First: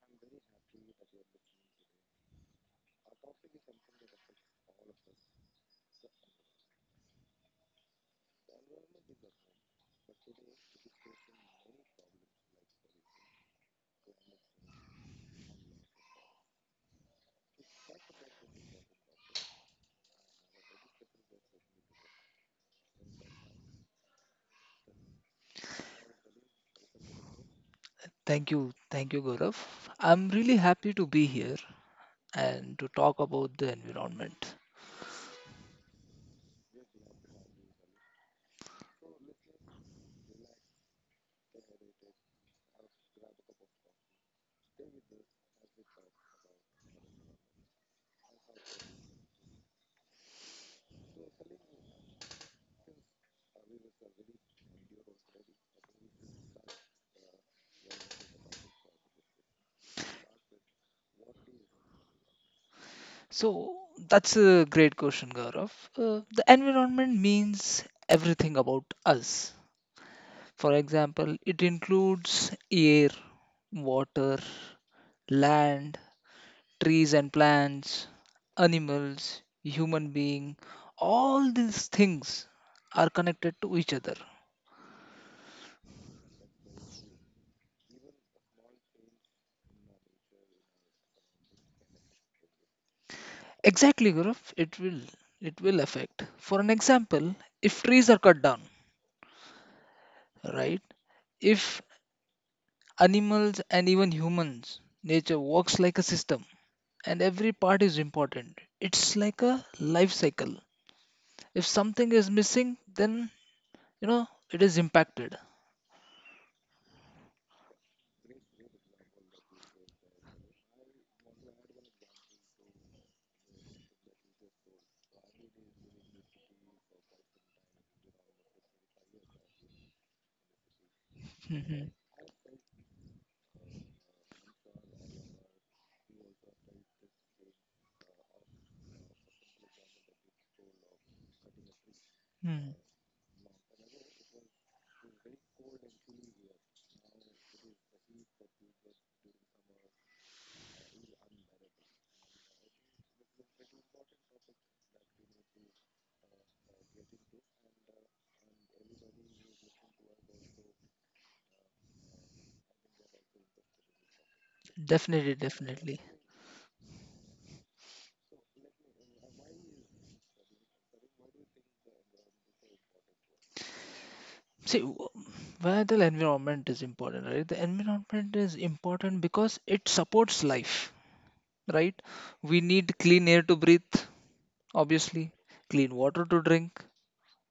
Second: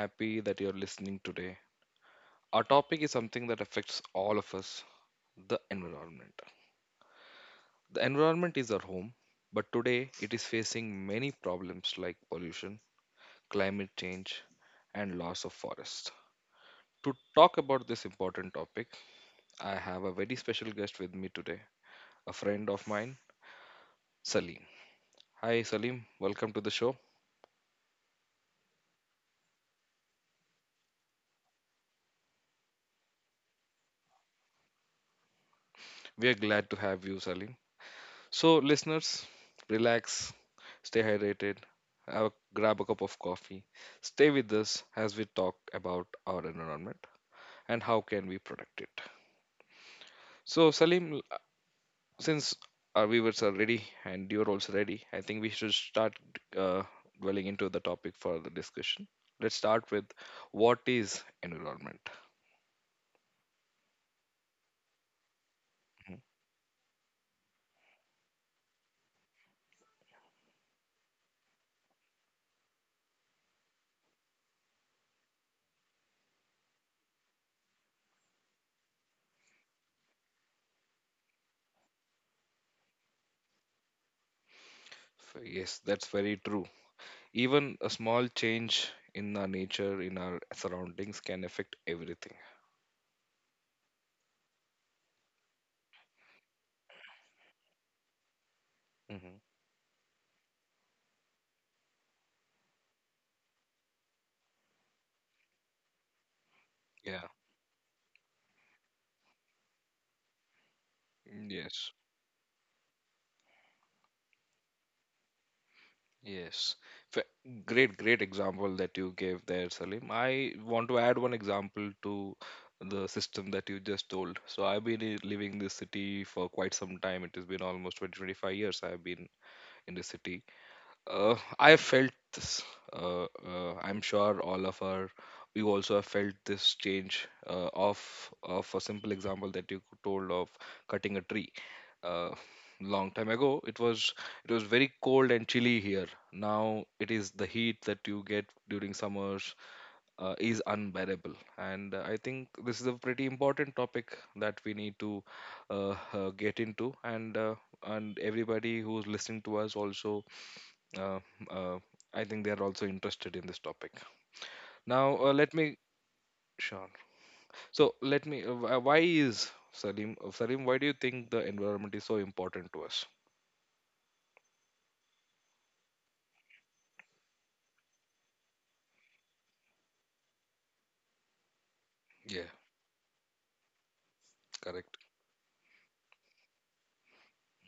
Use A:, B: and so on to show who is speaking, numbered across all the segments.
A: happy that you're listening today. Our topic is something that affects all of us, the environment. The environment is our home, but today it is facing many problems like pollution, climate change, and loss of forest. To talk about this important topic, I have a very special guest with me today, a friend of mine, Salim. Hi, Salim. Welcome to the show.
B: Thank you. Thank you, Gaurav. I'm really happy to be here and to talk about the environment.
A: We are glad to have you, Salim. So, listeners, relax, stay hydrated, grab a cup of coffee, stay with us as we talk about our environment and how can we protect it. So, Salim, since our viewers are ready and you're also ready, I think we should start uh, dwelling into the topic for the discussion. Let's start with what is environment.
B: So, that's a great question, Gaurav. The environment means everything about us. For example, it includes air, water, land, trees and plants, animals, human being. All these things are connected to each other.
A: So, yes, that's very true. Even a small change in our nature, in our surroundings, can affect everything.
B: Exactly, Gaurav. It will affect. For an example, if trees are cut down,
A: Hmm.
B: right? If animals and even humans, nature works like a system, and every
A: Yeah.
B: part is important. It's like a life cycle. If something
A: Yes.
B: is missing, then you know it is impacted.
A: Yes. Fa- Great, great example that you gave there, Salim. I want to add one example to the system that you just told. So I've been living this city for quite some time. It has been almost 20, 25 years I've been in the city.
B: Mhm.
A: I felt this. I'm sure all of our, we also have felt this change of a simple example that you told of cutting a tree. Uh,
B: Hmm.
A: Long time ago, it was very cold and chilly here. Now it is the heat that you get during summers is unbearable, and I think this is a pretty important topic that we need to get into, and everybody who's listening to us also, uh, uh, I think they are also interested in this topic. Now,
B: Definitely,
A: let me,
B: definitely.
A: sure. So, let me. Why is Salim, Salim, why do you think the environment is so important to us?
B: See, why the environment is important, right? The environment is important because it supports life, right?
A: Yeah,
B: We need clean air to breathe,
A: correct.
B: obviously, clean water to drink,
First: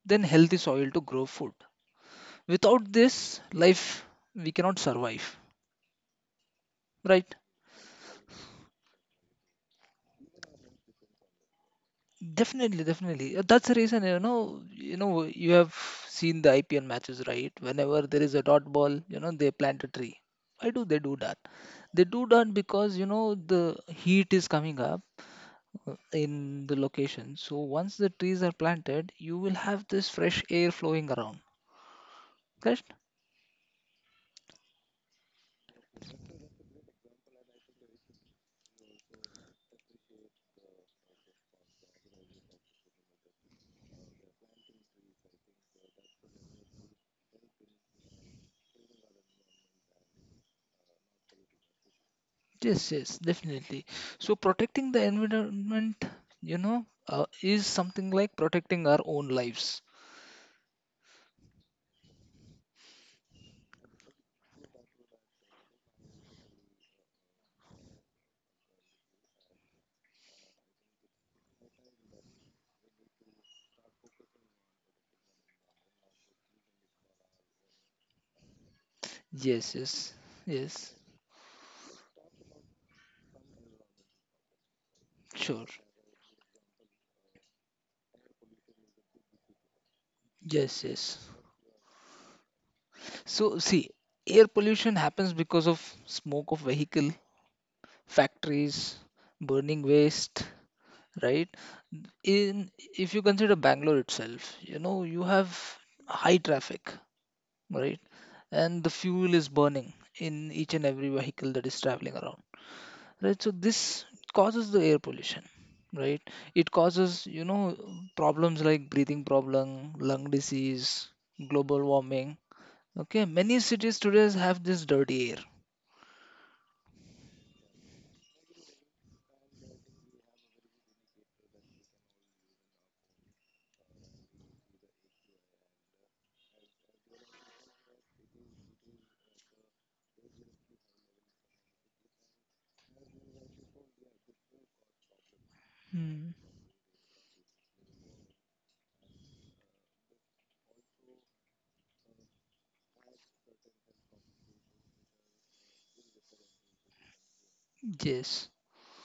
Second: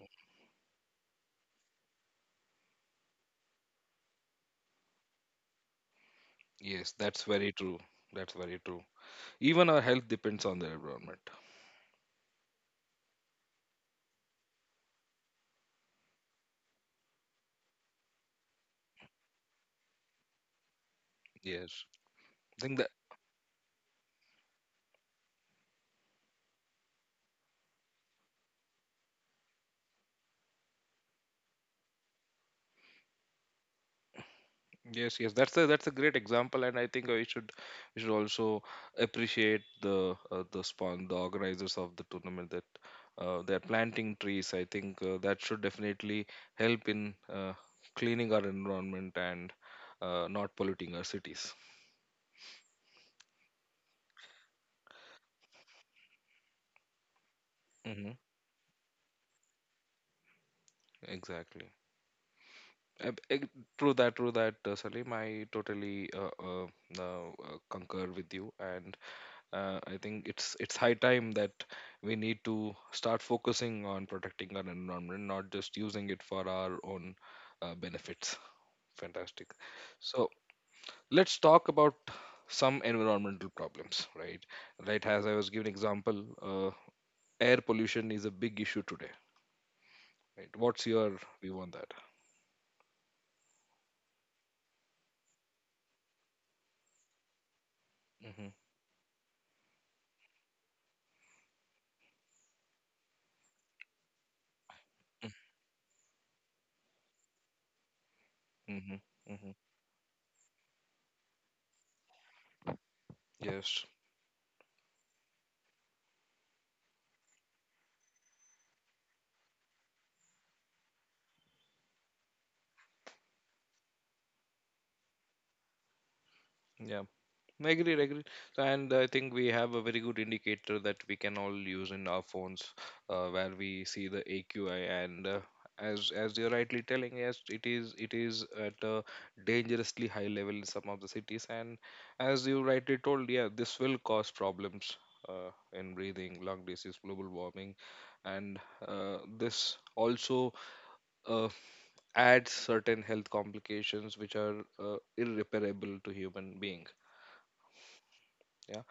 B: then healthy soil to grow food. Without this life, we cannot survive,
A: Yes, that's very
B: right?
A: true. That's very true. Even our health depends on the environment.
B: Definitely, definitely. That's the reason, you know, you have seen the IPL matches, right? Whenever there is a dot ball, you know, they plant a tree. Why do they do that?
A: Yes.
B: They
A: I
B: do
A: think the,
B: that because, you know, the heat is coming up in the location. So once the trees are planted, you will have this fresh air flowing around. Correct?
A: yes, yes, that's a, that's a great example, and I think we should, we should also appreciate the spawn the organizers of the tournament that they're planting trees. I think that should definitely help in cleaning our environment and not polluting our cities.
B: Yes, yes, definitely. So protecting the environment, you know,
A: Mm-hmm.
B: is something like protecting our own lives.
A: Exactly. Uh, eg- true that, Salim. I totally uh, uh, concur with you, and I think it's high time that we need to start focusing on protecting our environment, not just using it for our own benefits. Fantastic. So
B: Yes, yes,
A: let's
B: yes,
A: talk about some environmental problems, right? Right, as I was giving example,
B: sure.
A: air pollution is a big issue today. Right? What's your
B: Yes,
A: view on
B: yes.
A: that?
B: So see, air pollution happens because of smoke of vehicle,
A: Mm-hmm.
B: factories, burning waste, right? In if you consider Bangalore itself, you know, you have high traffic, right?
A: Mm-hmm. Mm-hmm.
B: And
A: Mm-hmm.
B: the fuel is burning in each and every vehicle that is traveling around.
A: Yes.
B: Right, so this causes the air pollution, right. It causes, you know, problems like breathing problem, lung disease, global warming. Okay, many cities today have this dirty air.
A: Yeah. I agree, I agree. And I think we have a very good indicator that we can all use in our phones, where we see the AQI. And as you're rightly telling, yes, it is at a dangerously high level in some of the cities. And as you rightly told, yeah, this will cause problems in
B: Hmm.
A: breathing, lung disease, global warming, and this also uh, adds certain health complications which are irreparable to human being.
B: Yes.
A: Yeah.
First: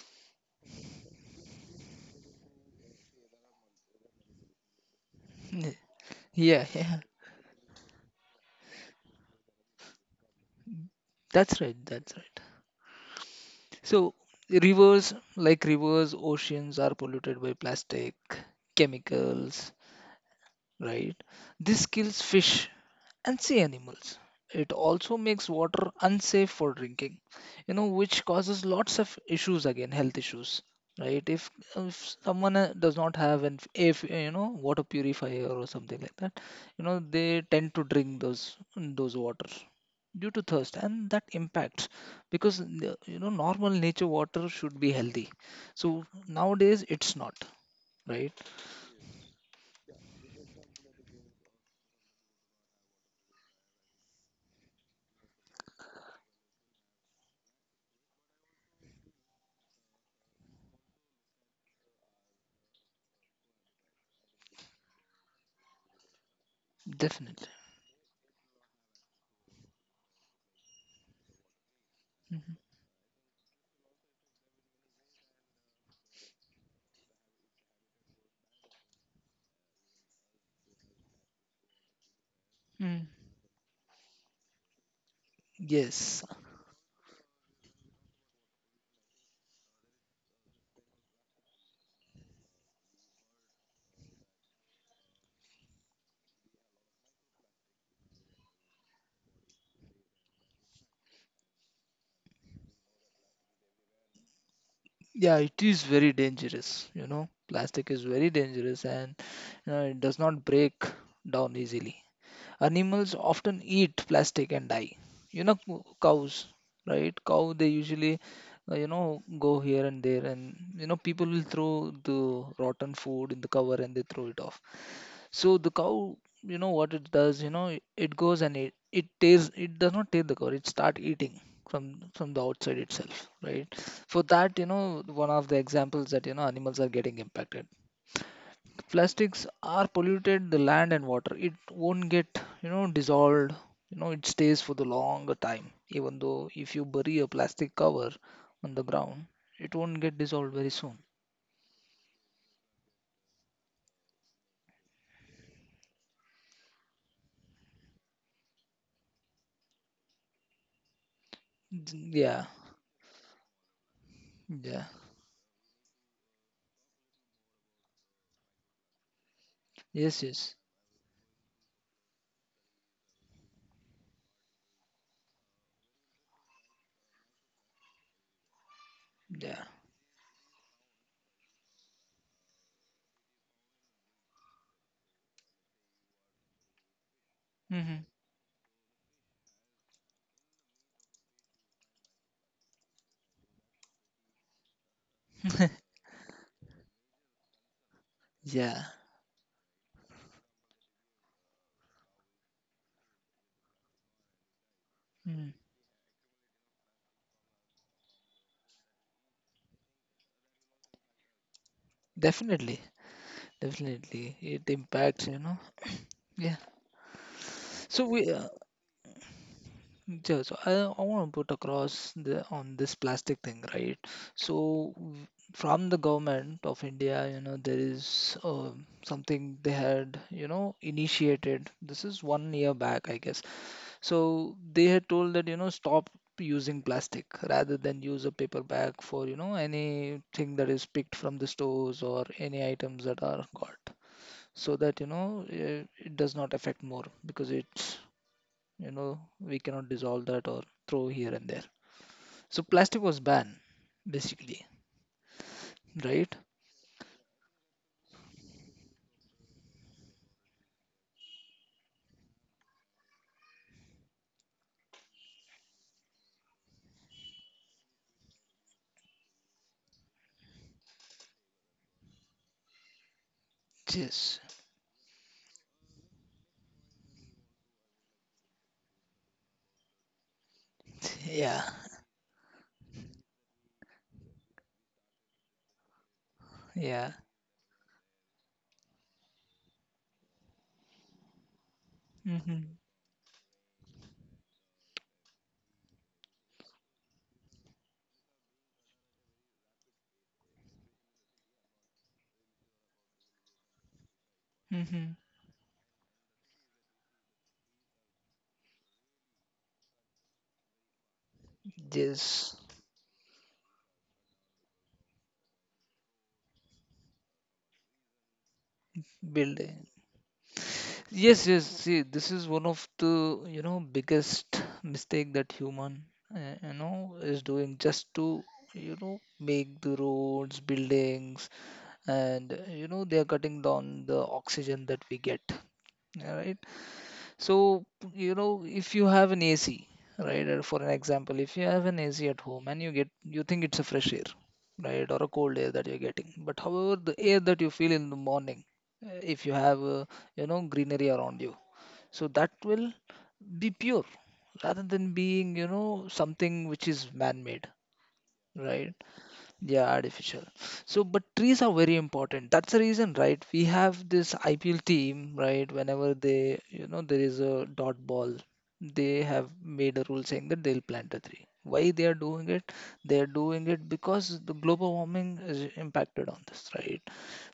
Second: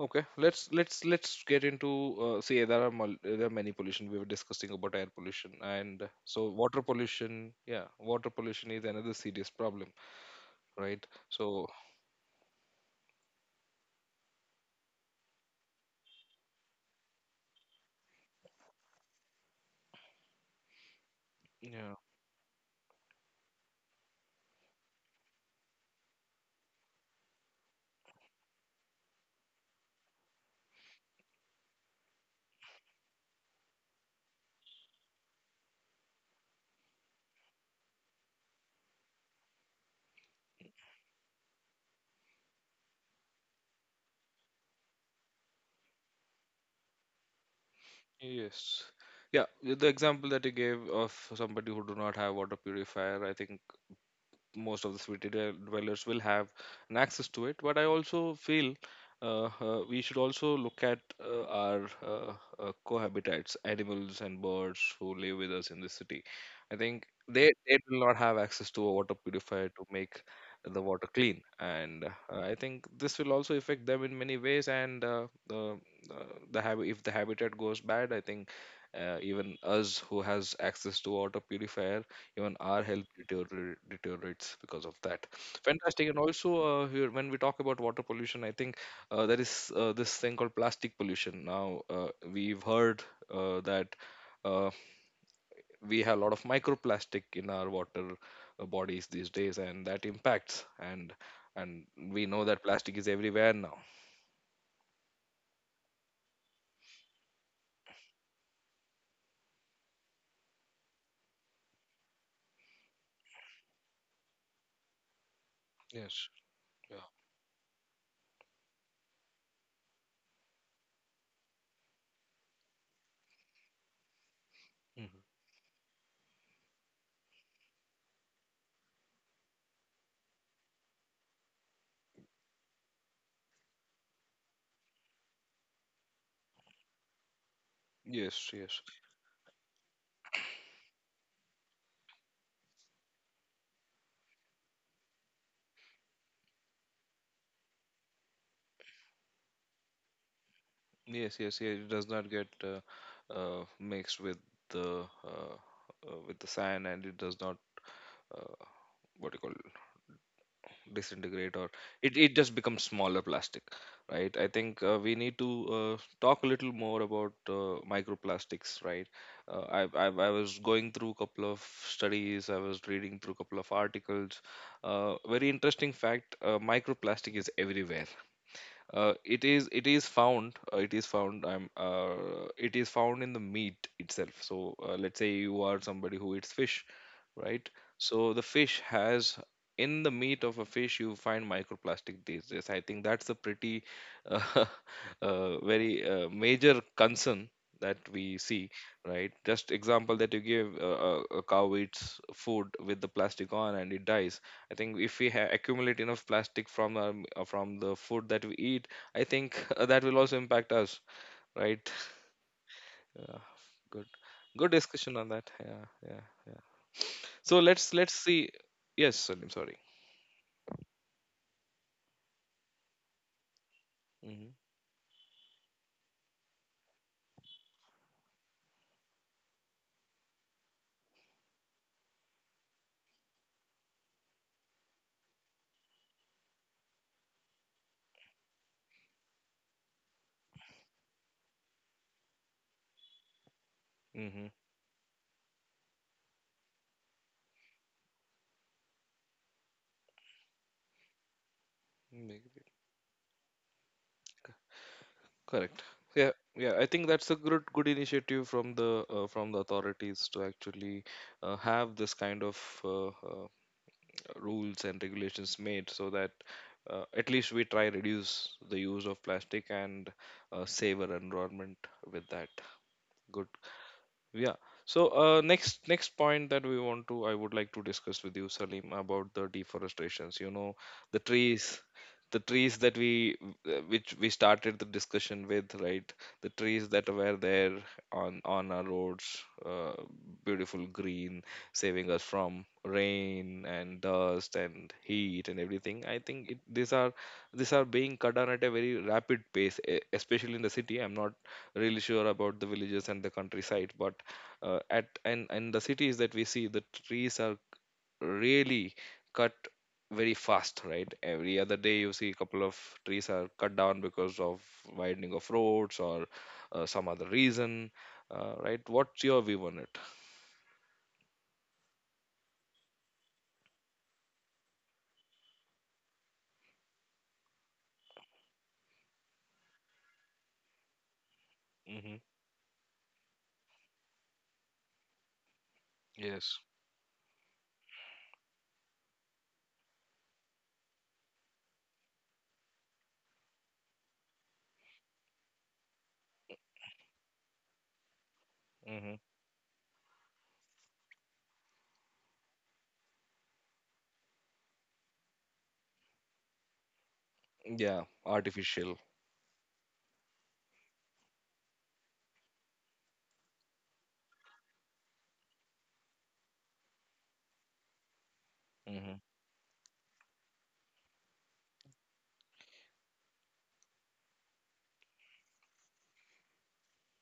A: Okay, let's get into, see there are there are many pollution. We were discussing about air pollution and so
B: yeah
A: water
B: yeah
A: pollution. Yeah, water pollution is another serious problem, right?
B: That's right,
A: So
B: that's right. So rivers, like rivers, oceans are polluted by plastic, chemicals, right? This
A: yeah,
B: kills fish and sea animals. It also makes water unsafe for drinking, you know, which causes lots of issues, again, health issues, right? If someone does not have an if you know water purifier or something like that, you know, they tend to drink those waters due to thirst and that impacts because you know normal nature water should be healthy, so nowadays it's not, right.
A: yes, yeah, the example that you gave of somebody who do not have water purifier, I think most of the city dwellers will have an access to it. But I also feel we should also look at our cohabitants, animals and birds who live with us in the city. I think
B: Definitely.
A: they will not have access to a water purifier to make the water clean, and I think this will also affect them in many ways. And uh, the habit, if the habitat goes bad, I think even us who has access to water purifier, even
B: Mhm.
A: our health deteriorates because of that.
B: Yes,
A: Fantastic. And also here, when we talk about water pollution, I think there is this thing called plastic pollution. Now we've heard that uh, we have a lot of microplastic in our water bodies these days, and that impacts, and we know that plastic is everywhere now.
B: yeah, it is very dangerous. You know, plastic is very dangerous and you know, it does not break down easily. Animals often eat plastic and die. You know, cows,
A: Yes.
B: right?
A: Yeah.
B: Cow, they usually, you know, go here and there, and you know, people will throw the rotten food in the cover and they throw it off.
A: Mhm.
B: So the cow, you know what it does, you know, it goes and it tastes it does not taste the cow, it start eating from the outside itself, right? For that, you know, one of the examples that you know animals are getting impacted.
A: Yes, yes.
B: Plastics are polluted the land and water. It won't get, you know, dissolved. You know, it stays for the longer time. Even though if you bury a plastic cover on the ground, it won't get dissolved very soon.
A: Yes, yes, yes. It does not get mixed with the sand, and it does not uh, what you call disintegrate, or
B: Yeah,
A: it just becomes smaller plastic, right? I
B: yeah.
A: think we need to talk a little more about microplastics, right? Uh, I,
B: Yes,
A: I
B: yes.
A: I was going through a couple of studies, I was reading through a couple of articles. Very interesting fact: microplastic is everywhere. Uh,
B: Yeah.
A: it is found I'm It is found in the meat itself. So let's say you are somebody who eats fish, right?
B: Hmm.
A: So the fish has, in the meat of a fish you find microplastic these days. I think that's a pretty uh, very major concern that we
B: Yeah.
A: see, right? Just example that you give, a cow eats food with the plastic on and it dies. I think if
B: Mm,
A: we accumulate enough plastic from the food that we eat, I think that will also impact us, right?
B: definitely,
A: Yeah,
B: definitely,
A: good,
B: it
A: good
B: impacts, you
A: discussion
B: know.
A: on that. Yeah,
B: Yeah.
A: yeah, yeah. So
B: So
A: let's
B: we,
A: let's
B: uh,
A: see. Yes, Salim, sorry.
B: yeah, so I want to put across the on this plastic thing, right?
A: Mm-hmm.
B: So w- from the government of India, you know, there is something they had, you know, initiated. This is one year back, I guess. So they had told that, you know, stop using plastic rather than use a paper bag for, you know, anything that is picked from the stores or any items that are got, so that you know it does not affect more because it's you know we cannot dissolve that or throw here and there, so
A: Mm-hmm.
B: plastic was banned basically,
A: Correct.
B: right.
A: Yeah, yeah. I think that's a good, good initiative from the authorities to actually have this kind of uh, uh, rules and regulations made, so that at least we try reduce the use of plastic and save our environment with that. Good.
B: Yes.
A: Yeah. So next point that we want to, I would like to discuss with you, Salim, about the deforestations. You know, the
B: Yeah,
A: trees, the trees that we, which we started the discussion with, right, the
B: yeah.
A: trees that were there on our roads, beautiful green, saving us
B: Mm-hmm.
A: from rain and dust and heat and everything. I think it, these are, these are being cut down at a very rapid pace, especially in the city. I'm not really sure about the villages and the countryside, but at
B: Mm-hmm.
A: and the cities that we see, the trees are really cut very fast, right? Every other day you see a couple of
B: Yes,
A: trees are cut down because of widening of roads or some other reason, right? What's your view on it?
B: building. Yes, yes. See, this is one of the, you know, biggest mistake that human, you know, is doing just to, you know, make the roads, buildings,
A: Hmm.
B: and, you know, they are cutting down the oxygen that we get. Right?
A: Yes.
B: So, you know, if you have an AC, right, for an example, if you have an AC at home and you get, you think it's a fresh air, right, or a cold air that you're getting. But however, the air that you feel in the morning, uh,
A: Hmm.
B: if you have, uh, you know, greenery around you, so that will be pure rather than being, you know, something which is man-made,
A: Yeah,
B: right?
A: artificial.
B: Yeah, artificial. So, but trees are very important. That's the reason, right? We have this IPL team, right? Whenever they, you know, there is a dot ball, they have
A: Hmm.
B: made a rule saying that they'll plant a tree. Why they are doing it? They are doing it because the global warming is impacted on this, right?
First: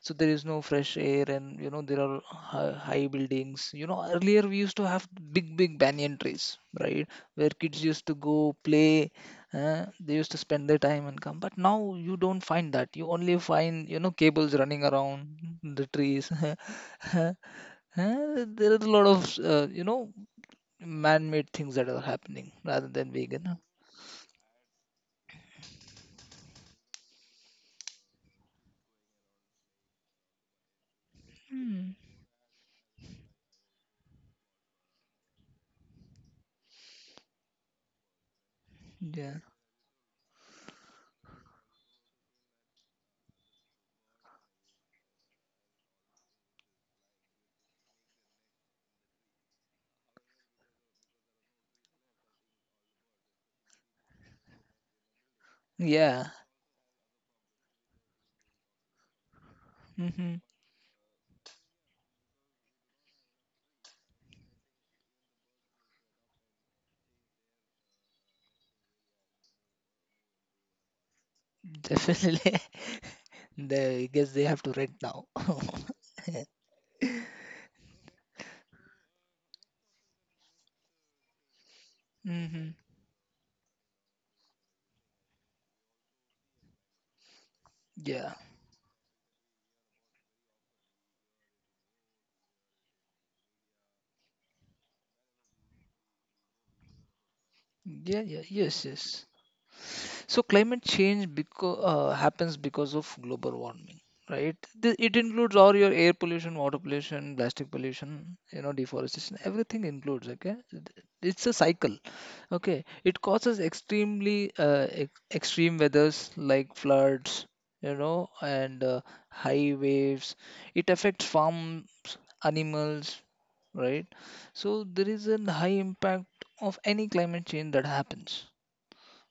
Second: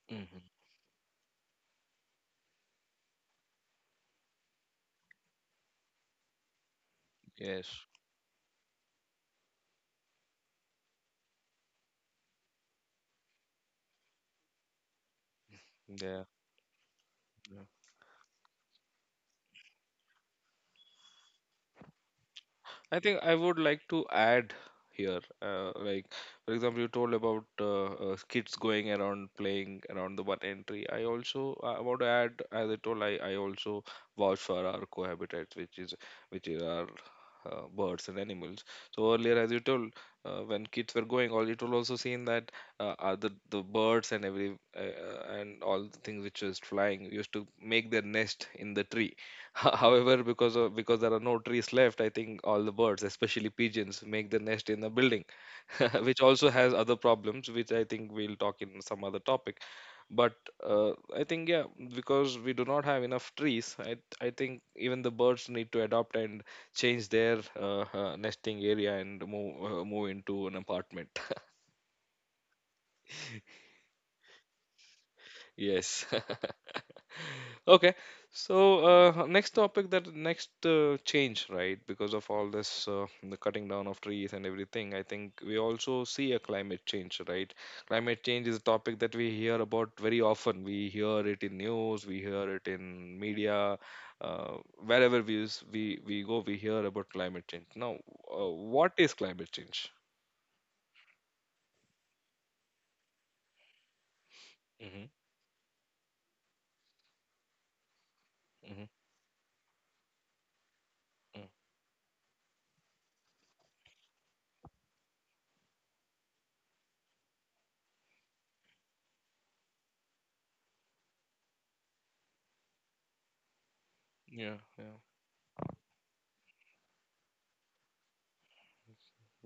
B: So there is
A: Hmm.
B: no fresh air, and you know there are high buildings. You know, earlier we used to have big, big banyan trees, right? Where
A: Yes.
B: kids used to go play, they used to spend their time and come, but now you don't find that. You only find, you know, cables running around the
A: Yeah.
B: trees. There is a lot of, you know, man-made things that are happening rather
A: I
B: than
A: think I
B: vegan.
A: would like to add here, like for example, you told about kids going around playing around the one entry. I also, I
B: Hmm.
A: want to add, as I told, I also vouch for our cohabitats, which is, which is our birds and animals. So
B: Yeah.
A: earlier, as you told, when kids were going, all it will also seen that the birds and every and all the things which was flying used to make their nest in the tree. However, because of, because there are no trees left, I think all the birds, especially pigeons, make their nest in the building, which
B: Yeah.
A: also has other problems, which I think we'll talk in some other topic.
B: Hmm.
A: But uh, I think yeah, because we do not have enough trees, I think even the birds need to adopt and change their nesting area and move, move into an apartment.
B: Definitely. They, I guess they have to rent now.
A: Yes. Okay, so next topic that next change, right? Because of all
B: Hmm.
A: this, the cutting down of trees and everything, I think we also see a climate change, right? Climate
B: Yeah.
A: change is a topic that we hear about very often. We hear it in news, we hear it in media, uh, wherever we we go, we hear about climate change. Now,
B: Yeah, yeah, yes,
A: what is
B: yes.
A: climate change?
B: So climate change because happens because of global warming, right? Th-
A: Mm-hmm,
B: It includes all your air pollution, water pollution, plastic pollution, you know,
A: mm-hmm,
B: deforestation. Everything includes. Okay, it's
A: mm.
B: a cycle. Okay, it causes extreme weathers like floods, you know, and high waves. It affects farms, animals, right?
A: Yeah,
B: So
A: yeah.
B: there is a high impact of any climate change that happens,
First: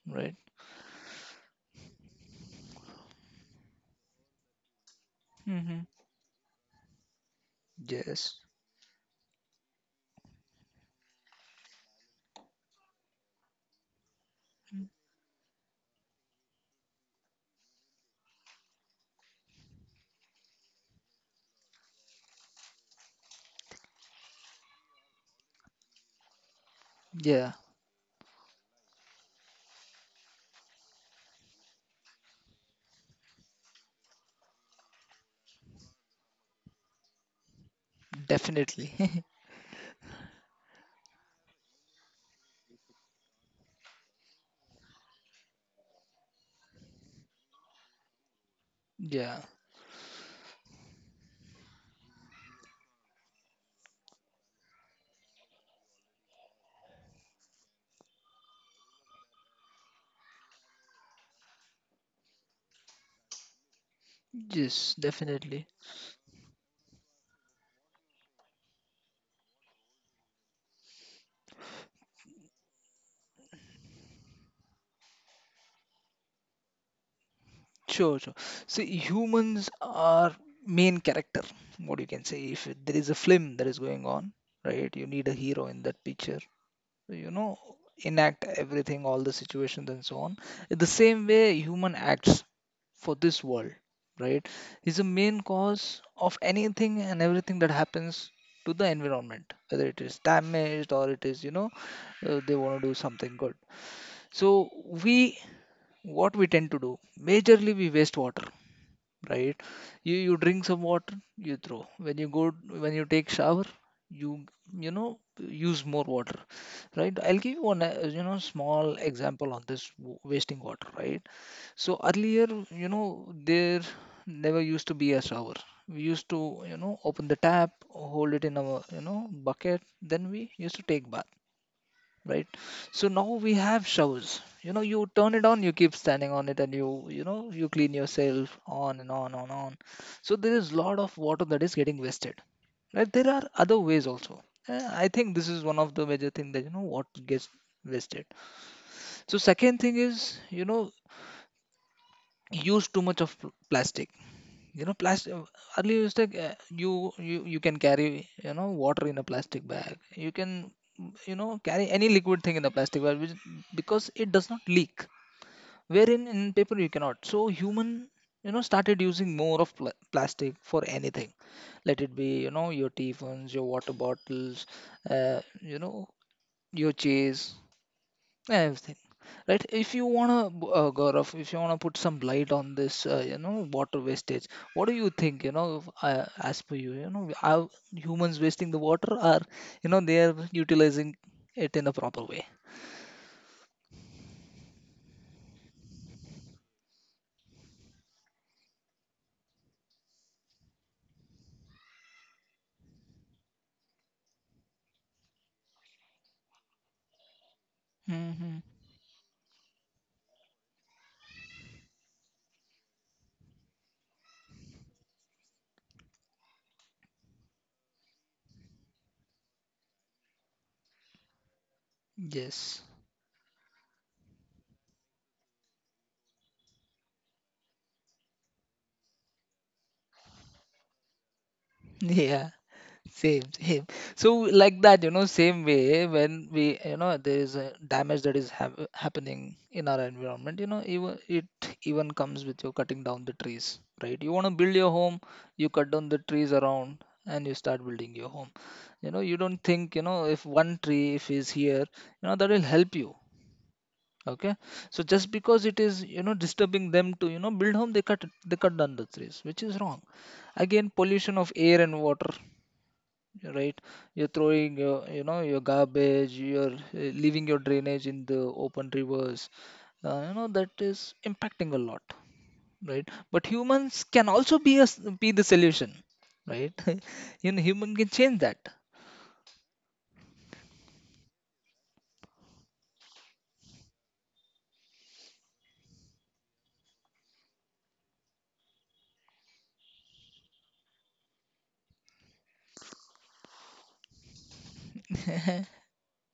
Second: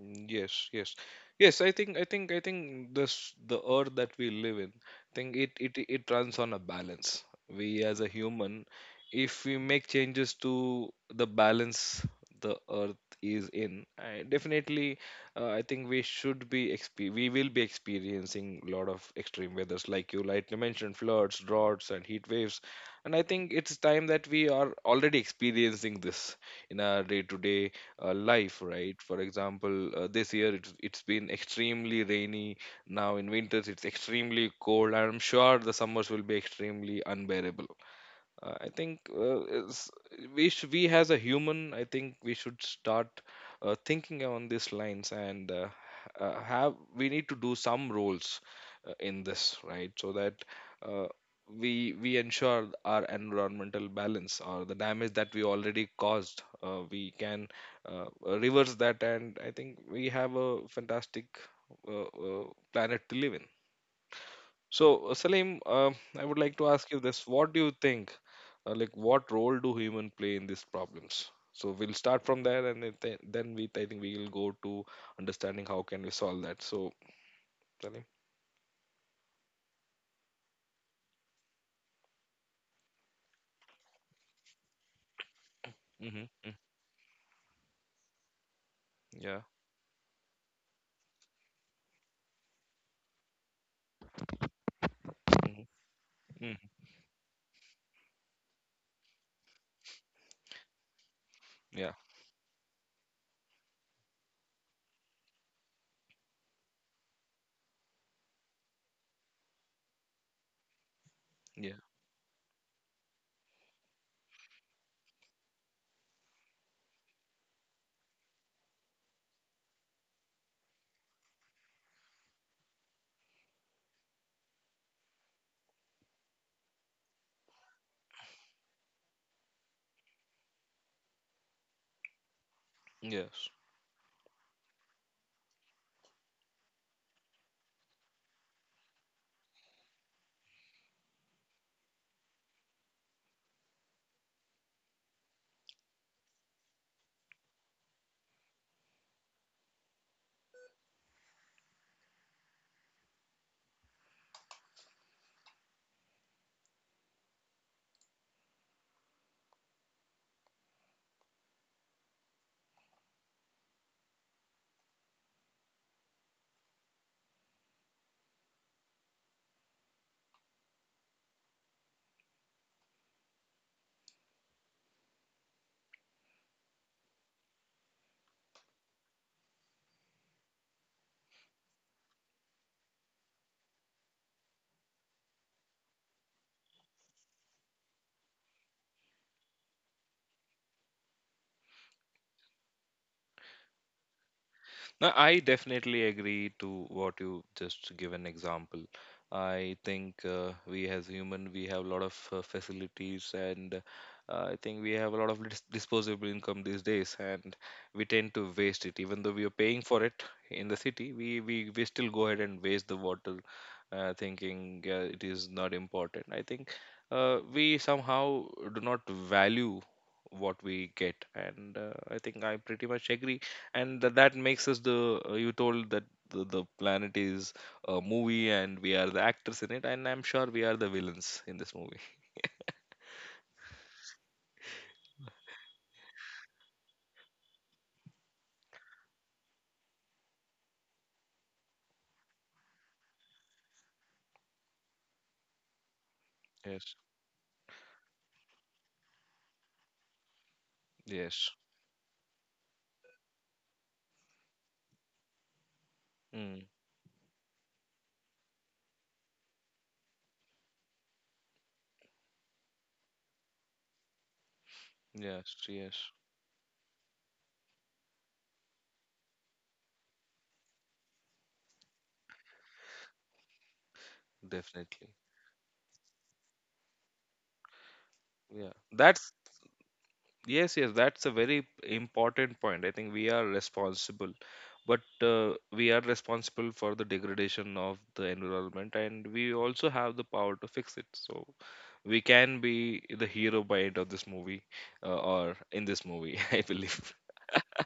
A: Mm,
B: right?
A: yes, yes, yes. I think this, the earth that we live in, I think it it
B: Mm-hmm.
A: it runs on a balance. We as a
B: Yes.
A: human, if we make changes to the balance the earth is in, I definitely, I think we should be exp we will be experiencing a lot of extreme weathers, like you mentioned, floods, droughts, and heat waves. And I think it's time that we are already experiencing this in our day to day
B: Yeah,
A: life, right? For example, this year it's been extremely rainy. Now in winters it's extremely cold, and I'm sure the summers will be extremely unbearable. I think
B: definitely.
A: we as a human, I think we should start thinking on these lines, and have, we need to do some roles in this, right? So that
B: Yeah,
A: uh, we ensure our environmental balance, or the damage that we already caused, we can reverse that. And I think we have a fantastic uh, uh, planet to live in. So, Salim, I would like
B: yes,
A: to ask you this:
B: definitely.
A: what do you think? Like, what role do human play in these problems? So we'll start from there, and then then we, I think we will go to understanding how can we solve that. So, Salim?
B: Sure, sure. See, humans are main character. What you can say, if there is a film that is going on,
A: Hmm.
B: right? You need a hero in that picture. So,
A: Yeah.
B: you know, enact everything, all the situations and so on. In the same way human acts for this world, right,
A: Hmm.
B: is the main cause of anything and everything that happens to the environment, whether it
A: Yeah,
B: is damaged or it is you know, they want to do something good. So we, what we tend to do, majorly we waste water, right.
A: yeah,
B: You drink some water, you throw when you go, when you take shower, you you know use more water, right. I'll give you one you know small example on this wasting water, right. So earlier you know there never used to be a shower. We used to you know open the tap, hold it in our you know bucket, then we used to take bath,
A: yeah.
B: right? So now we have showers. You know, you turn it on, you keep standing on it, and you know you clean yourself on and on and on. So there is lot of water that is getting wasted, right? There are other ways also. I think this is one of the major thing that you know what gets wasted. So second thing is you know use too much of plastic. You know plastic earlier used to, you can carry you know water in a plastic bag, you can you know carry any liquid thing in a plastic bag which, because it does not leak, wherein in paper you cannot. So human, you know started using more of plastic for anything. Let it be you know your teaphones, your water bottles, you know, your chairs, yeah, everything, right. If you want to Gaurav, if you want to put some light on this you know water wastage, what do you think, you know, if, as per you, you know, are humans wasting the water or you know they are utilizing it in a proper way?
A: No, I definitely agree to what you just give an example. I think we as human we have a lot of facilities, and I think we have a lot of disposable income these days, and we tend to waste it even though we are paying for
B: Hmm.
A: it. In the city we still go ahead and waste the water, thinking it is not important. I think we somehow do not value what we get. And I think I pretty much agree, and
B: Yes.
A: that makes us the, you told that the planet is a movie and we are the actors in it, and I'm sure we are the villains in this movie.
B: Yeah. Same, same. So like that, you know, same way when we, you know, there is a damage that is happening in our environment, you know, even it even comes with your cutting down the trees, right? You want to build your
A: Yes,
B: home, you cut down the trees around and you start building your home. You know, you don't
A: yes.
B: think, you know, if one tree if is here, you know, that will help you. Okay.
A: Mm,
B: So just because it is, you know, disturbing them to, you know, build home, they cut down the trees, which is wrong. Again, pollution of air and water, right?
A: yes,
B: You're
A: yes.
B: throwing your, you know, your garbage, you're leaving your drainage in the open rivers. You know, that is impacting a lot, right? But
A: Definitely.
B: humans can also be be the solution, right?
A: Yeah,
B: You know,
A: that's,
B: human can change that.
A: yes, yes, that's a very important point. I think we are responsible, but we are responsible for the degradation of the environment, and we also have the power to fix it. So we can be the hero by end of this movie, or in this movie, I believe.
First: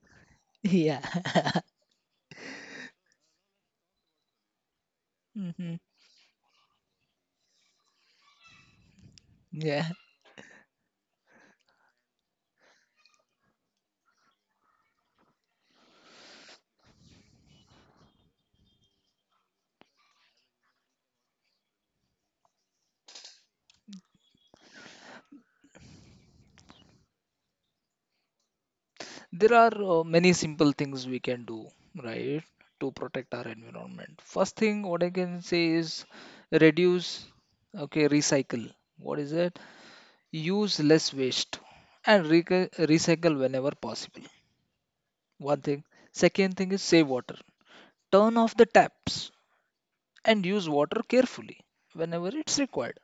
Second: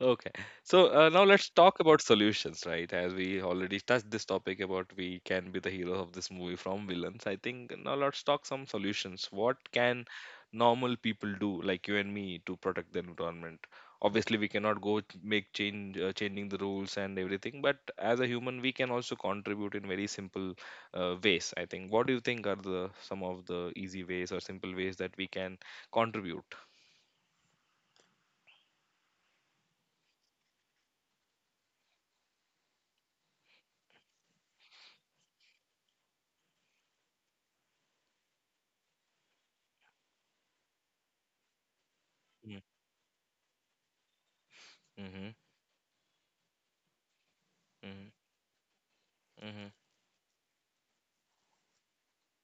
A: Okay, so
B: Yeah.
A: now let's talk about solutions, right? As we already touched this topic about we can be the
B: Hmm.
A: hero of this movie from villains. I think now let's talk some solutions. What
B: Yeah.
A: can normal people do like you and me to protect the environment? Obviously we cannot go make change, changing the rules and everything, but as a human we can also contribute in very simple ways. I think, what do you think are the some of the easy ways or simple ways that we can contribute?
B: There are many simple things we can do, right, to protect our environment. First thing, what I can say is reduce, okay, recycle. What is it? Use less waste and
A: Mm.
B: recycle whenever possible. One
A: Mhm,
B: thing, second thing is save water, turn
A: mhm,
B: off the taps
A: mhm,
B: and use water carefully whenever it's required.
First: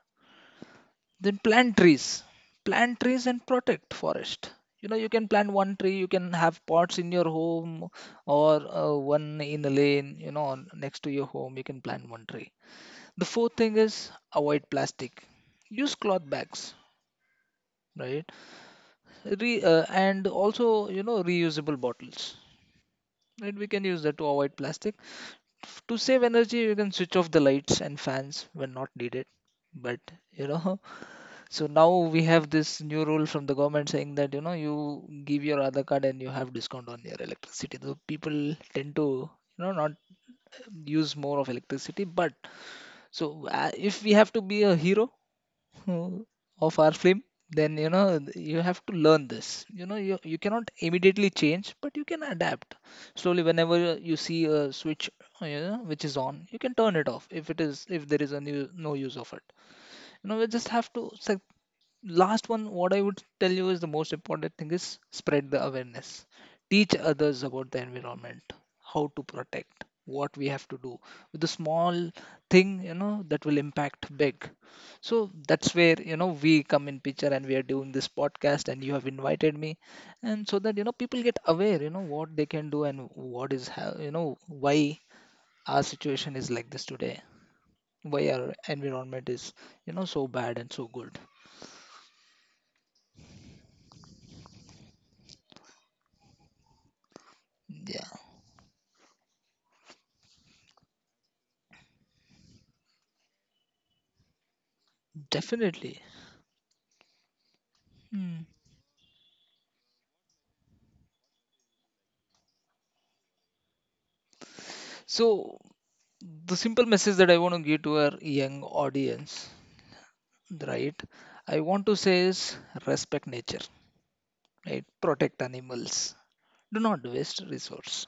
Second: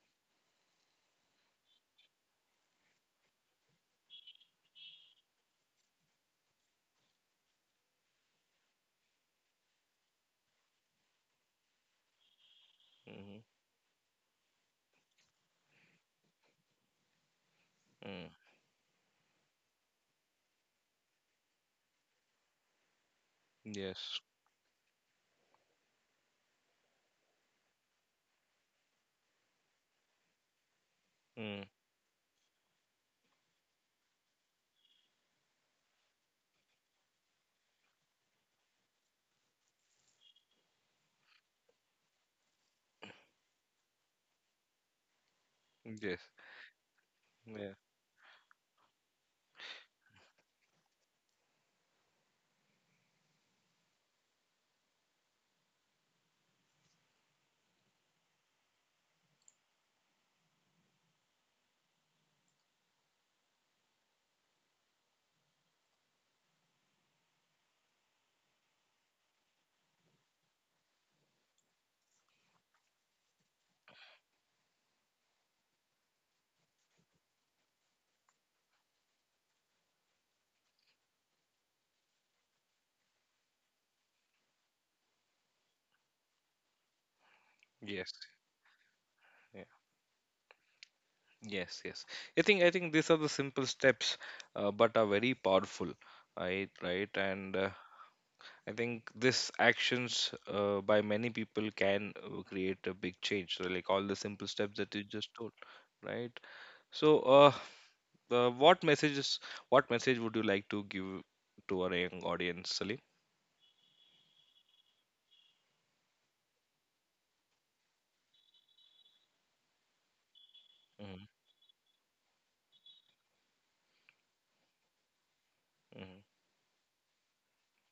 B: Then plant trees, plant trees and protect forest. You know, you can plant one tree, you can have pots in your home, or one in a lane, you know, next to your home you can plant one tree. The fourth
A: mhm,
B: thing is avoid plastic, use cloth bags, right.
A: mm.
B: And also, you know, reusable bottles. Right? We can use that to
A: Yes.
B: avoid plastic. To save energy, you can switch off the lights and fans when not needed. But you know, so
A: Mm,
B: now we have this new rule from the government saying that you know you give your other card and you have discount on your electricity. So people tend to you know not use more of electricity. But if we have to be a hero, uh,
A: yes.
B: of our film, then
A: Yeah.
B: you know you have to learn this, you know, you cannot immediately change but you can adapt slowly. Whenever you see a switch, you know, which is on, you can turn it off if it is, if there is a new no use of it, you know, we just have to set. Last one, what I would tell you is the most important thing is spread the awareness. Teach others about the environment, how to protect, what we have to do. With the small thing, you know, that will impact big. So that's where, you know, we come in picture and we are doing this podcast and you have invited me. And so that, you know, people get aware, you know, what they can do and what is, you know, why our situation is like this today, why
A: Yes.
B: our environment is, you
A: Yeah.
B: know, so bad and so good.
A: Yes, yes, I think, I think these are the simple steps, but are very powerful, right, right.
B: Yeah.
A: And I think this actions by many people can create a big change. So, like all the simple steps that you
B: Definitely.
A: just told, right? So,
B: Hmm.
A: what messages, what message would you like to give to our young audience, Salim?
B: So the simple message that I want to give to our young audience, right? I want
A: Mm-hmm,
B: to say is respect nature, right? Protect animals.
A: mm-hmm,
B: Do not waste resource.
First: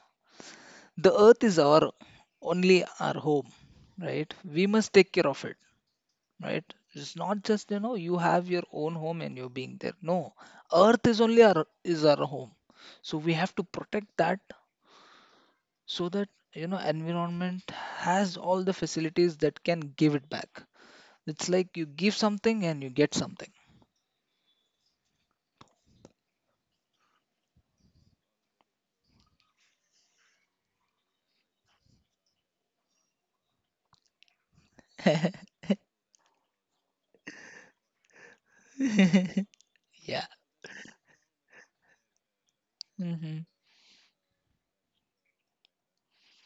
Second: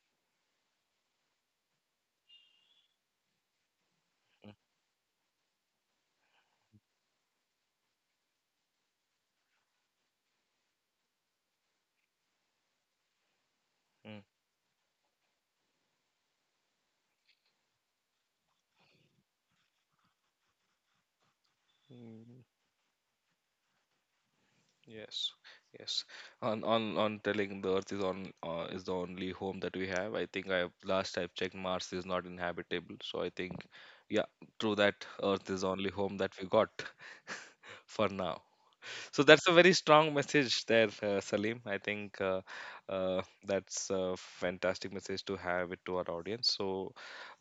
B: The earth is our only our home, right? We must take care of it, right? It's not just you know you have your own home and you're being there. No, earth is only our is our home. So we
A: mm-hmm.
B: have to protect that so that you know environment has all the facilities that can give it back.
A: Mm.
B: It's like you give something and you get something.
A: Yes, yes. On telling the Earth is on, is the only home that we have. I think I last I've checked, Mars is not inhabitable. So I think, yeah, true that Earth is the only home that we got for now. So that's a very strong
B: Yeah.
A: message there, Salim. I think that's a
B: Mm-hmm.
A: fantastic message to have it to our audience. So,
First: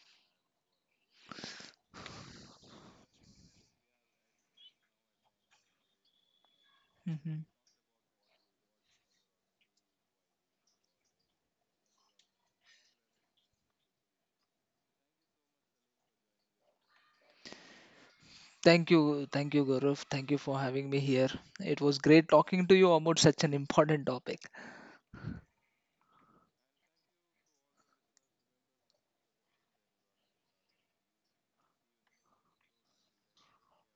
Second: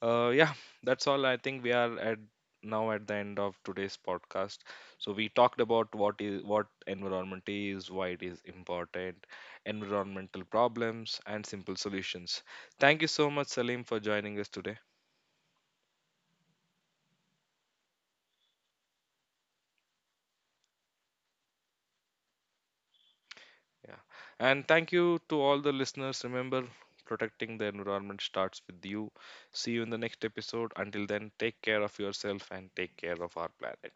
A: yeah, that's all. I think we are at now at the end of today's podcast. So we talked about what is, what environment
B: Mm-hmm.
A: is, why it is important, environmental problems, and simple solutions. Thank you so much, Salim, for joining us today.
B: Thank you, thank you, Gaurav, thank you for having me here. It was great talking to you about such an
A: Yeah.
B: important topic.
A: And thank you to all the listeners. Remember, protecting the environment starts with you. See you in the next episode. Until then, take care of yourself and take care of our planet.